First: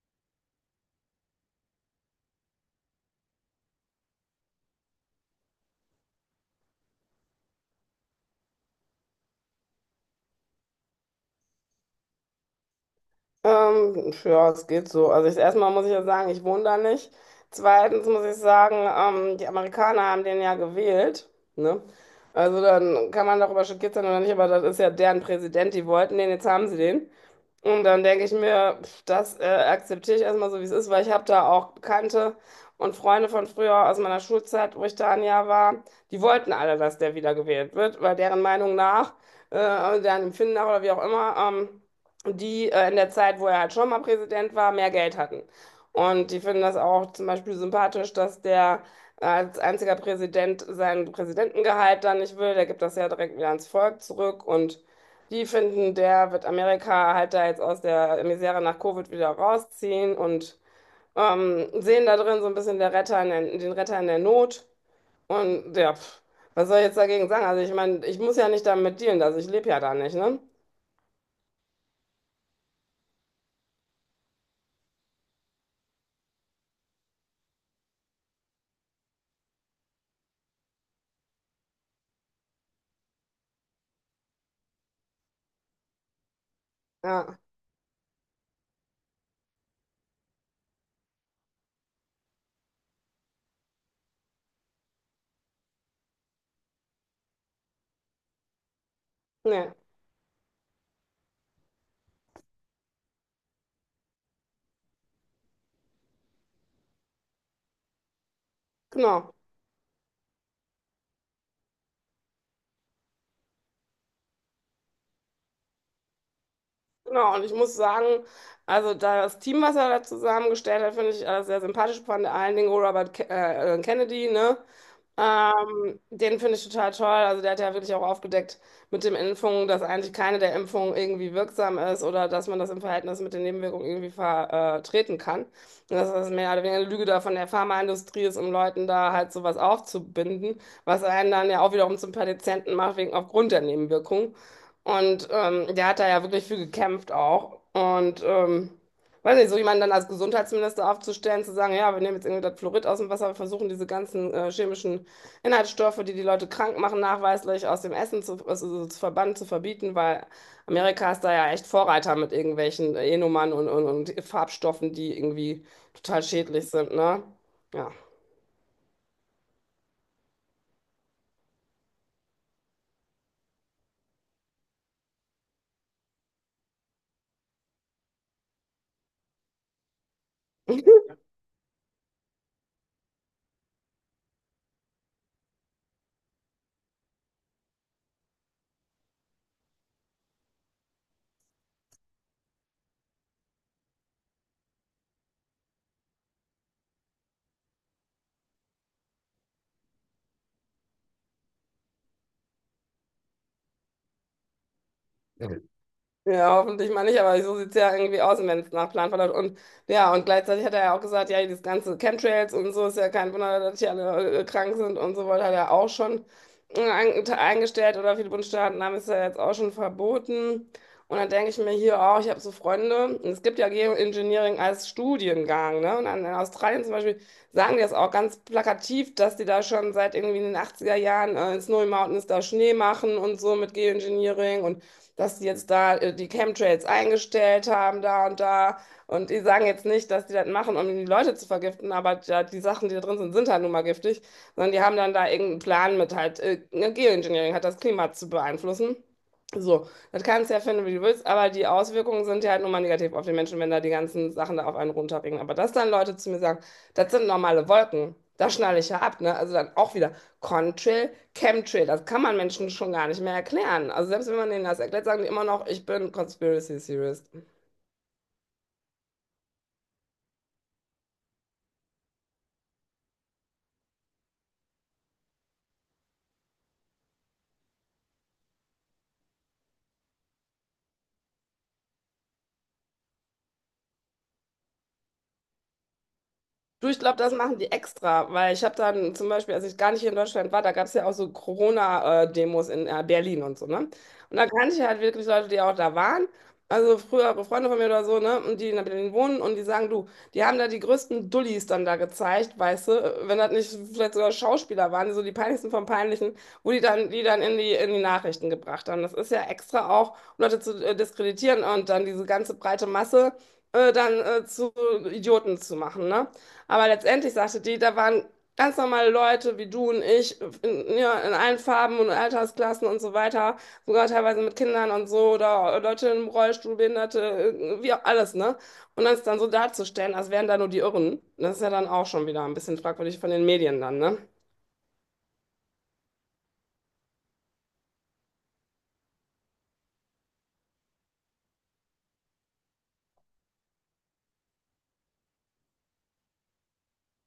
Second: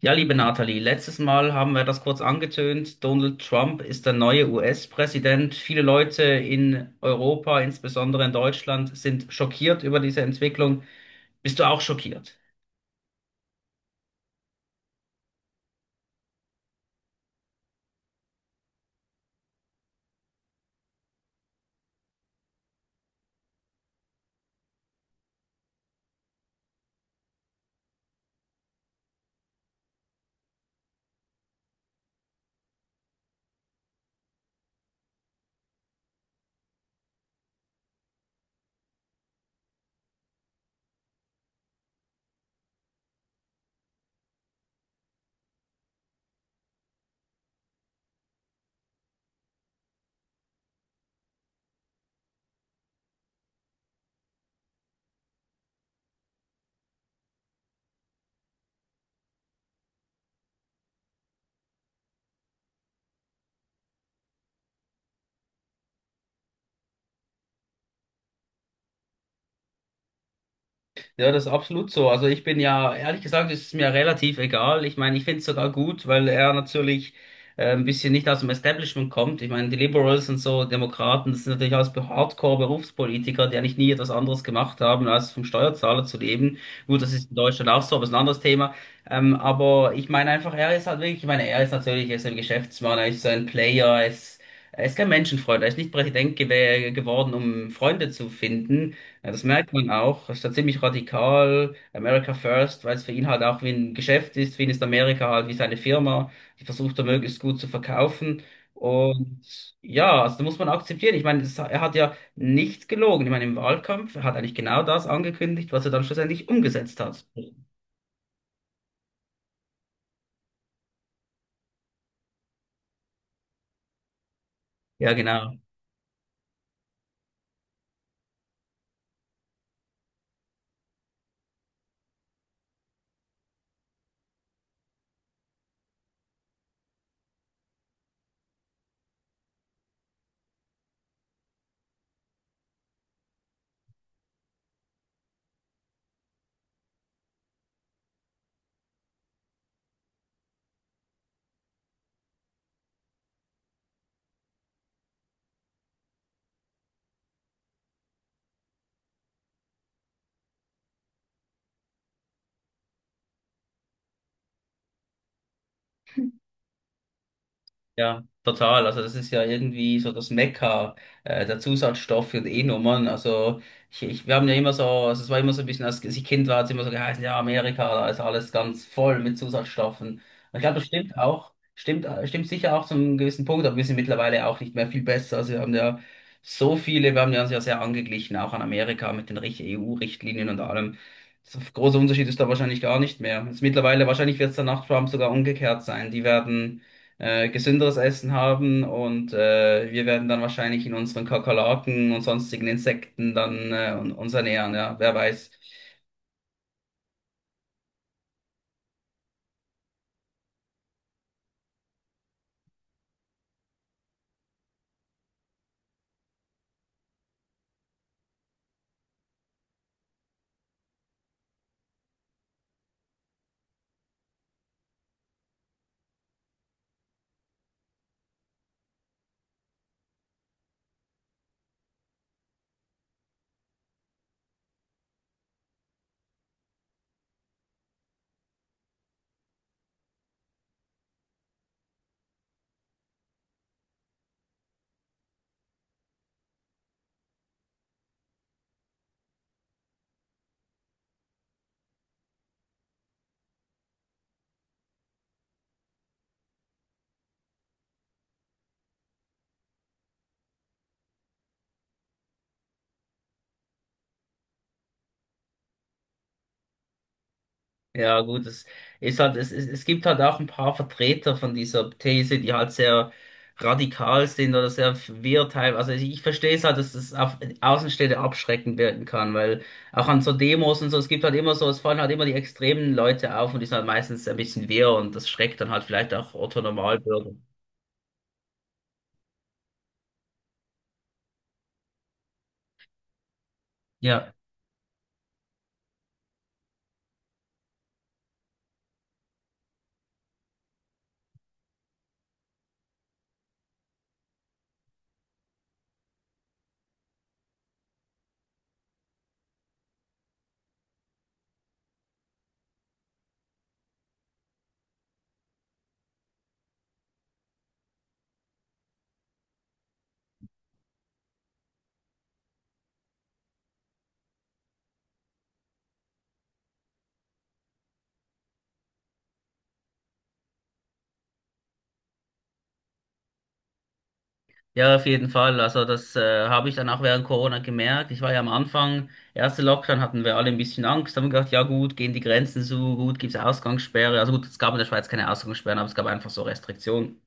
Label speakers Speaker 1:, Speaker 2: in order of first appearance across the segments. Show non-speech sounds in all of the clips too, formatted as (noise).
Speaker 1: Ja, liebe Nathalie, letztes Mal haben wir das kurz angetönt. Donald Trump ist der neue US-Präsident. Viele Leute in Europa, insbesondere in Deutschland, sind schockiert über diese Entwicklung. Bist du auch schockiert?
Speaker 2: Ja, es geht so. Also erstmal muss ich ja sagen, ich wohne da nicht. Zweitens muss ich sagen, die Amerikaner haben den ja gewählt, ne? Also dann kann man darüber schockiert sein oder nicht, aber das ist ja deren Präsident, die wollten den, jetzt haben sie den. Und dann denke ich mir, das akzeptiere ich erstmal so, wie es ist, weil ich habe da auch Bekannte und Freunde von früher aus meiner Schulzeit, wo ich da ein Jahr war, die wollten alle, dass der wiedergewählt wird, weil deren Meinung nach, also deren Empfinden nach oder wie auch immer, die in der Zeit, wo er halt schon mal Präsident war, mehr Geld hatten. Und die finden das auch zum Beispiel sympathisch, dass der als einziger Präsident sein Präsidentengehalt dann nicht will. Der gibt das ja direkt wieder ans Volk zurück und die finden, der wird Amerika halt da jetzt aus der Misere nach Covid wieder rausziehen und sehen da drin so ein bisschen der Retter in der, den Retter in der Not. Und ja, was soll ich jetzt dagegen sagen? Also ich meine, ich muss ja nicht damit dealen, also ich lebe ja da nicht, ne?
Speaker 1: Ja, das ist absolut so. Also ich bin ja, ehrlich gesagt, ist es mir relativ egal. Ich meine, ich finde es sogar gut, weil er natürlich ein bisschen nicht aus dem Establishment kommt. Ich meine, die Liberals und so, Demokraten, das sind natürlich alles Hardcore-Berufspolitiker, die eigentlich nie etwas anderes gemacht haben, als vom Steuerzahler zu leben. Gut, das ist in
Speaker 2: Ja,
Speaker 1: Deutschland auch so, aber ist ein anderes Thema. Aber ich meine einfach, er ist halt wirklich, ich meine, er ist natürlich, er ist ein Geschäftsmann, er ist so ein Player, er ist kein Menschenfreund, er ist nicht Präsident gew geworden, um Freunde zu finden. Ja, das merkt
Speaker 2: ne,
Speaker 1: man auch. Er ist da ziemlich radikal. America First, weil es für ihn halt auch wie ein Geschäft ist. Für ihn ist Amerika halt wie seine Firma. Die versucht er möglichst gut zu verkaufen.
Speaker 2: genau.
Speaker 1: Und ja, also da muss man akzeptieren. Ich meine, das, er hat ja nichts gelogen. Ich meine, im Wahlkampf er hat eigentlich genau das angekündigt, was er dann schlussendlich umgesetzt hat.
Speaker 2: Genau, und ich muss sagen, also da das Team, was er da zusammengestellt hat, finde ich sehr sympathisch, vor allen Dingen Robert Ke Kennedy, ne?
Speaker 1: Ja, genau.
Speaker 2: Den finde ich total toll. Also der hat ja wirklich auch aufgedeckt mit den Impfungen, dass eigentlich keine der Impfungen irgendwie wirksam ist oder dass man das im Verhältnis mit den Nebenwirkungen irgendwie vertreten kann. Und dass das mehr oder weniger eine Lüge da von der Pharmaindustrie ist, um Leuten da halt sowas aufzubinden, was einen dann ja auch wiederum zum Patienten macht, wegen aufgrund der Nebenwirkungen. Und der hat da ja wirklich für gekämpft auch. Und weiß nicht, so jemanden dann als Gesundheitsminister aufzustellen, zu sagen, ja, wir nehmen jetzt irgendwie das Fluorid aus dem Wasser, wir versuchen diese ganzen chemischen Inhaltsstoffe, die die Leute krank machen, nachweislich aus dem Essen zu, also so zu verbannen, zu verbieten, weil Amerika ist da ja echt Vorreiter mit irgendwelchen E-Nummern und Farbstoffen, die irgendwie total schädlich sind, ne? Ja.
Speaker 1: Ja, total. Also das ist ja irgendwie so das Mekka der Zusatzstoffe und E-Nummern. Also wir haben ja immer so, also es war immer so ein bisschen, als ich Kind war, hat es immer so geheißen, ja, Amerika, da ist alles ganz voll mit Zusatzstoffen. Und ich glaube, das stimmt auch, stimmt sicher auch zu einem gewissen Punkt, aber wir sind mittlerweile auch nicht mehr viel besser. Also wir haben ja so viele, wir haben ja uns ja sehr angeglichen, auch an Amerika mit den EU-Richtlinien und allem. So großer Unterschied ist da wahrscheinlich gar nicht mehr. Jetzt mittlerweile, wahrscheinlich wird es dann nach Trump sogar umgekehrt sein. Die werden gesünderes Essen haben und wir werden dann wahrscheinlich in unseren Kakerlaken und sonstigen Insekten dann uns ernähren, ja, wer weiß.
Speaker 2: Ja, hoffentlich mal nicht, aber so sieht's ja irgendwie aus, wenn es nach Plan verläuft. Und ja, und gleichzeitig hat er ja auch gesagt, ja, dieses ganze Chemtrails und so ist ja kein Wunder, dass die alle krank sind und so weiter, hat er auch schon eingestellt oder viele Bundesstaaten haben es ja jetzt auch schon verboten. Und dann denke ich mir hier auch, ich habe so Freunde, und es gibt ja Geoengineering als Studiengang, ne? Und dann in Australien zum Beispiel sagen die das auch ganz plakativ, dass die da schon seit irgendwie in den 80er Jahren in Snowy Mountains da Schnee machen und so mit Geoengineering und dass die jetzt da die Chemtrails eingestellt haben, da und da. Und die sagen jetzt nicht, dass die das machen, um die Leute zu vergiften, aber ja, die Sachen, die da drin sind, sind halt nun mal giftig, sondern die haben dann da irgendeinen Plan mit halt, ne, Geoengineering hat das Klima zu beeinflussen. So, das kannst du ja finden, wie du willst, aber die Auswirkungen sind ja halt nun mal negativ auf die Menschen, wenn da die ganzen Sachen da auf einen runterregnen. Aber dass dann Leute zu mir sagen, das sind normale Wolken, da schnalle ich ja ab, ne? Also dann auch wieder. Contrail, Chemtrail. Das kann man Menschen schon gar nicht mehr erklären. Also selbst wenn man denen das erklärt, sagen die immer noch, ich bin Conspiracy Theorist.
Speaker 1: Ja, gut, es ist halt, es gibt halt auch ein paar Vertreter von dieser These, die halt sehr radikal sind oder sehr wirr teil. Also ich verstehe es halt, dass es auf Außenstehende abschreckend wirken kann, weil auch an so Demos und so, es gibt halt immer so, es fallen halt immer die extremen Leute auf und die sind halt meistens ein bisschen wirr und das schreckt dann halt vielleicht auch Otto
Speaker 2: Du, ich glaube,
Speaker 1: Normalbürger.
Speaker 2: das machen die extra, weil ich habe dann zum Beispiel, als ich gar nicht hier in Deutschland war, da gab es ja auch so Corona-Demos in Berlin und so, ne?
Speaker 1: Ja.
Speaker 2: Und da kannte ich halt wirklich Leute, die auch da waren, also frühere Freunde von mir oder so, ne? Und die in Berlin wohnen und die sagen, du, die haben da die größten Dullis dann da gezeigt, weißt du, wenn das nicht vielleicht sogar Schauspieler waren, so die peinlichsten vom Peinlichen, wo die dann in die Nachrichten gebracht haben. Das ist ja extra auch, um Leute zu diskreditieren und dann diese ganze breite Masse dann zu Idioten zu machen, ne? Aber letztendlich sagte die, da waren ganz normale Leute wie du und ich in allen Farben und Altersklassen und so weiter, sogar teilweise mit Kindern und so oder Leute im Rollstuhl, Behinderte, wie auch alles, ne? Und dann ist dann so darzustellen, als wären da nur die Irren, das ist ja dann auch schon wieder ein bisschen fragwürdig von den Medien dann, ne?
Speaker 1: Ja, auf jeden Fall. Also das habe ich dann auch während Corona gemerkt. Ich war ja am Anfang, erste Lockdown hatten wir alle ein bisschen Angst, haben gedacht, ja gut, gehen die Grenzen zu, gut, gibt's Ausgangssperre. Also gut, es gab in der Schweiz keine Ausgangssperren, aber es gab einfach so Restriktionen.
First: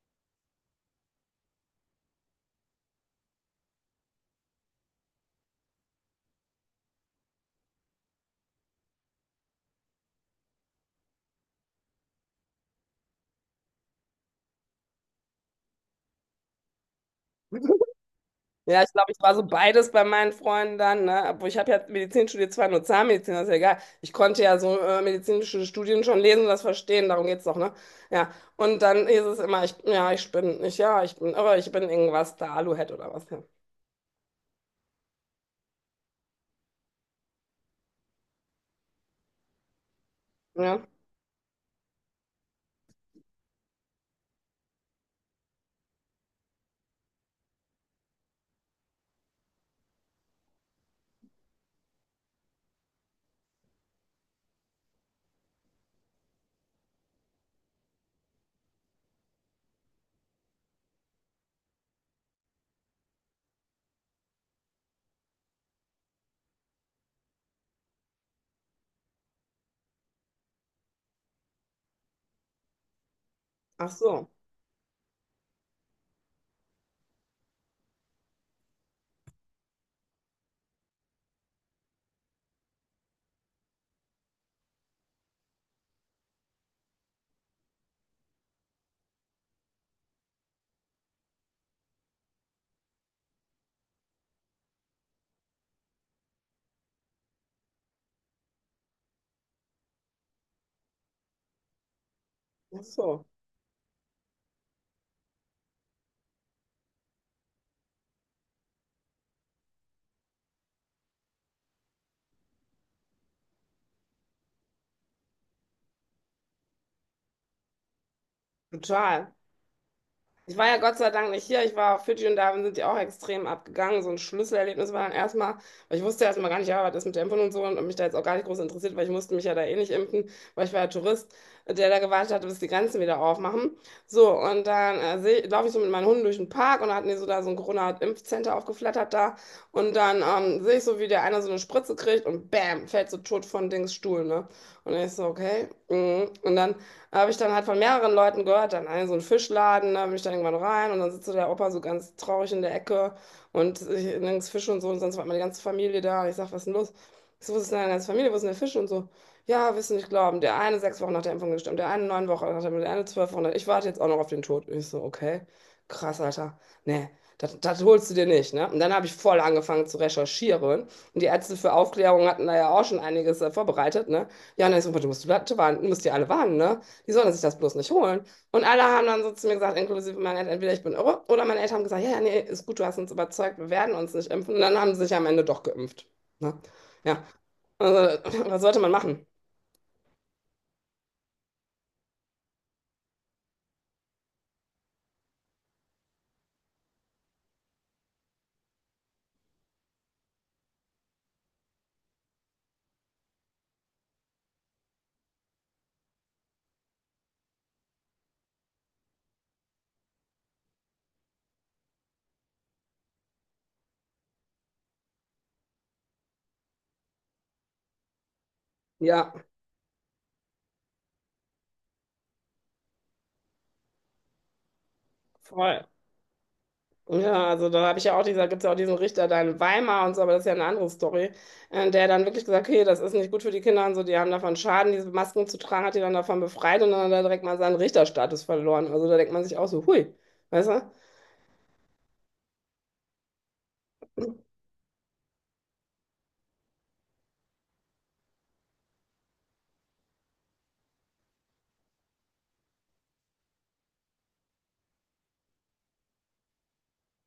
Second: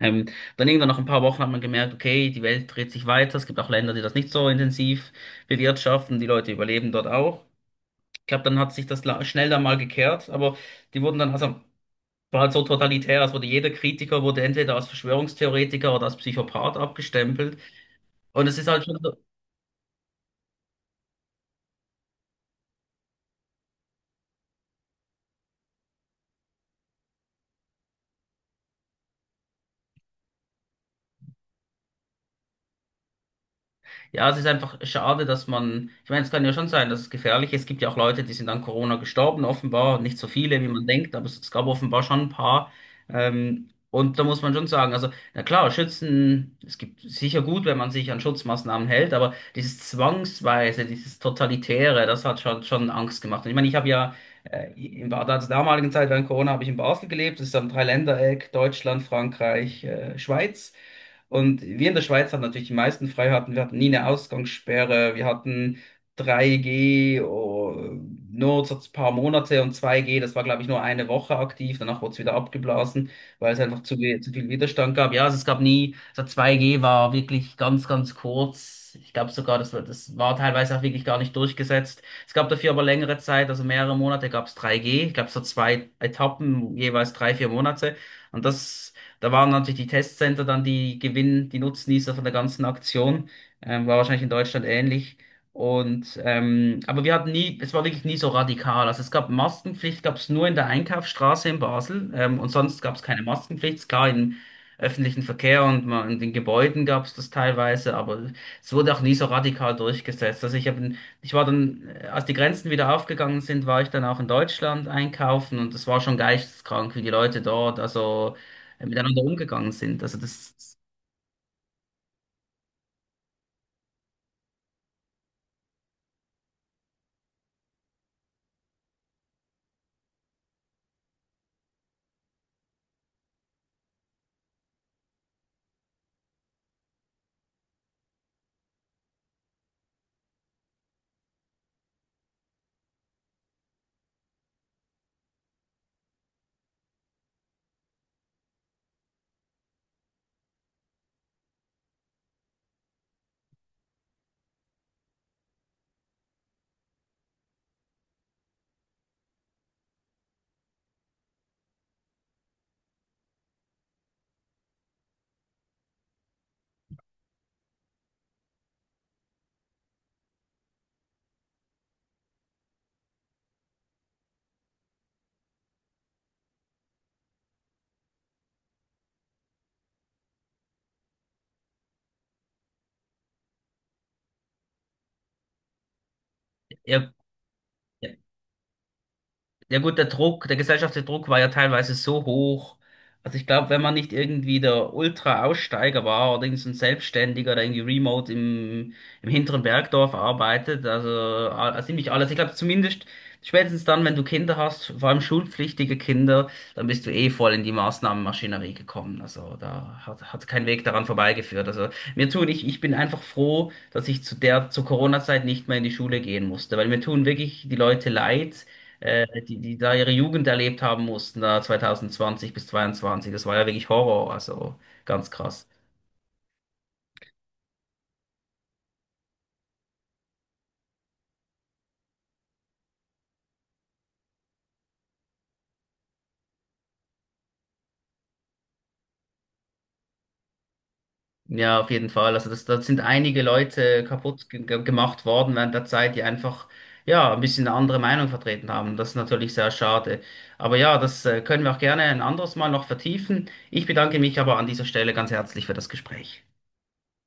Speaker 1: Ähm, Dann irgendwann nach ein paar Wochen hat man gemerkt, okay, die Welt dreht sich weiter. Es gibt auch Länder, die das nicht so intensiv bewirtschaften. Die Leute überleben dort auch. Ich glaube, dann hat sich schnell dann mal gekehrt, aber die wurden dann, also war halt so totalitär, es wurde jeder Kritiker, wurde entweder als Verschwörungstheoretiker oder als Psychopath abgestempelt. Und es ist halt
Speaker 2: Ja, ich
Speaker 1: schon
Speaker 2: glaube,
Speaker 1: so,
Speaker 2: ich war so beides bei meinen Freunden dann, ne? Obwohl ich habe ja Medizin studiert, zwar nur Zahnmedizin, das ist ja egal. Ich konnte ja so medizinische Studien schon lesen und das verstehen, darum geht's doch, ne? Ja. Und dann hieß es immer, ich, ja, ich bin, ich, ja, ich bin, aber ich bin irgendwas da, Aluhut oder was. Ja.
Speaker 1: ja, es ist einfach schade, dass man, ich meine, es kann ja schon sein, dass es gefährlich ist. Es gibt ja auch Leute, die sind an Corona gestorben, offenbar, nicht so viele, wie
Speaker 2: Ja.
Speaker 1: man denkt, aber es gab offenbar schon ein paar. Und da muss man schon sagen, also, na klar, Schützen, es gibt sicher gut, wenn man sich an Schutzmaßnahmen hält, aber dieses Zwangsweise, dieses Totalitäre, das hat schon Angst gemacht. Und ich meine, ich habe ja in damaligen Zeit während Corona habe ich in Basel gelebt, das ist am Dreiländereck, Deutschland, Frankreich, Schweiz. Und wir in der Schweiz hatten natürlich die meisten Freiheiten. Wir hatten nie eine Ausgangssperre. Wir hatten 3G oh, nur so ein paar Monate und 2G, das war, glaube ich, nur 1 Woche aktiv. Danach wurde es wieder abgeblasen, weil es einfach
Speaker 2: Ach
Speaker 1: zu
Speaker 2: so,
Speaker 1: viel Widerstand gab. Ja, also es gab nie, so 2G war wirklich ganz, ganz kurz. Ich glaube sogar, das war teilweise auch wirklich gar nicht durchgesetzt. Es gab dafür aber längere Zeit, also mehrere Monate gab es 3G. Ich glaube, so zwei Etappen, jeweils 3, 4 Monate. Und das Da waren natürlich die Testcenter dann die Nutznießer von der ganzen Aktion. War wahrscheinlich in Deutschland ähnlich. Und aber wir hatten nie, es war wirklich nie so radikal. Also es gab Maskenpflicht, gab es nur in der Einkaufsstraße in Basel, und sonst
Speaker 2: ach
Speaker 1: gab es keine
Speaker 2: so,
Speaker 1: Maskenpflicht. Klar, im öffentlichen Verkehr und mal in den Gebäuden gab es das teilweise, aber es wurde auch nie so radikal durchgesetzt. Also ich war dann, als die Grenzen wieder aufgegangen sind, war ich dann auch in Deutschland einkaufen und das war schon geisteskrank, wie die Leute dort, also miteinander
Speaker 2: total.
Speaker 1: umgegangen sind. Also
Speaker 2: Ich war
Speaker 1: das,
Speaker 2: ja Gott sei Dank nicht hier. Ich war auf Fidschi und da sind die auch extrem abgegangen. So ein Schlüsselerlebnis war dann erstmal, weil ich wusste erstmal gar nicht, ja, was ist mit der Impfung und so und hab mich da jetzt auch gar nicht groß interessiert, weil ich musste mich ja da eh nicht impfen, weil ich war ja Tourist, der da gewartet hatte, bis die Grenzen wieder aufmachen. So, und dann laufe ich so mit meinen Hunden durch den Park und da hatten die so da so ein Corona-Impfcenter aufgeflattert da. Und dann sehe ich so, wie der eine so eine Spritze kriegt und bam, fällt so tot von Dings Stuhl, ne? Und ich so, okay. Mhm. Und dann habe ich dann halt von mehreren Leuten gehört, dann in so einen Fischladen, da bin ich dann irgendwann rein und dann sitzt so der Opa so ganz traurig in der Ecke und nirgends Fisch und so und sonst war meine ganze Familie da und ich sag, was ist denn los? Ich so, wo ist denn deine ganze Familie, wo ist denn der Fisch und so? Ja, wirst du nicht glauben, der eine 6 Wochen nach der Impfung gestorben, der eine 9 Wochen nach der Impfung, der eine 12 Wochen, ich warte jetzt auch noch auf den Tod. Ich so, okay, krass, Alter, nee, das holst du dir nicht, ne? Und dann habe ich voll angefangen zu recherchieren und die Ärzte für Aufklärung hatten da ja auch schon einiges vorbereitet, ne? Ja, und dann ist so, du musst die alle warnen, ne? Die sollen sich das bloß nicht holen. Und alle haben dann so zu mir gesagt, inklusive meiner Eltern, entweder ich bin irre oder meine Eltern haben gesagt, ja, ja, nee, ist gut, du hast uns überzeugt, wir werden uns nicht impfen. Und dann haben sie sich am Ende doch geimpft. Ne?
Speaker 1: ja, ja,
Speaker 2: Ja, also, (laughs) was sollte man machen?
Speaker 1: ja gut, der Druck, der gesellschaftliche Druck war ja teilweise so hoch. Also ich glaube, wenn man nicht irgendwie der Ultra-Aussteiger war oder irgend so ein Selbstständiger, oder irgendwie remote im hinteren Bergdorf arbeitet, also ziemlich alles. Ich glaube zumindest spätestens dann, wenn du Kinder hast, vor allem schulpflichtige Kinder, dann bist du eh voll in die Maßnahmenmaschinerie gekommen. Also da hat kein Weg daran vorbeigeführt. Also ich bin einfach froh, dass ich zu der, zur Corona-Zeit nicht mehr in die Schule gehen musste, weil mir tun wirklich die Leute leid
Speaker 2: Ja,
Speaker 1: die da ihre Jugend erlebt haben mussten, da 2020 bis 22. Das war ja wirklich Horror, also ganz krass.
Speaker 2: voll. Ja, also da habe ich ja auch gibt es ja auch diesen Richter da in Weimar und so, aber das ist ja eine andere Story, der dann wirklich gesagt, okay, das ist nicht gut für die Kinder und so, die haben davon Schaden, diese Masken zu tragen, hat die dann davon befreit und dann hat er direkt mal seinen Richterstatus verloren. Also da denkt man sich auch so, hui, weißt du?
Speaker 1: Ja, auf jeden Fall. Also das, das sind einige Leute kaputt gemacht worden während der Zeit, die einfach ja ein bisschen eine andere Meinung vertreten haben. Das ist natürlich sehr schade. Aber ja, das können wir auch gerne ein anderes Mal noch vertiefen. Ich bedanke mich aber an dieser Stelle ganz herzlich für das Gespräch.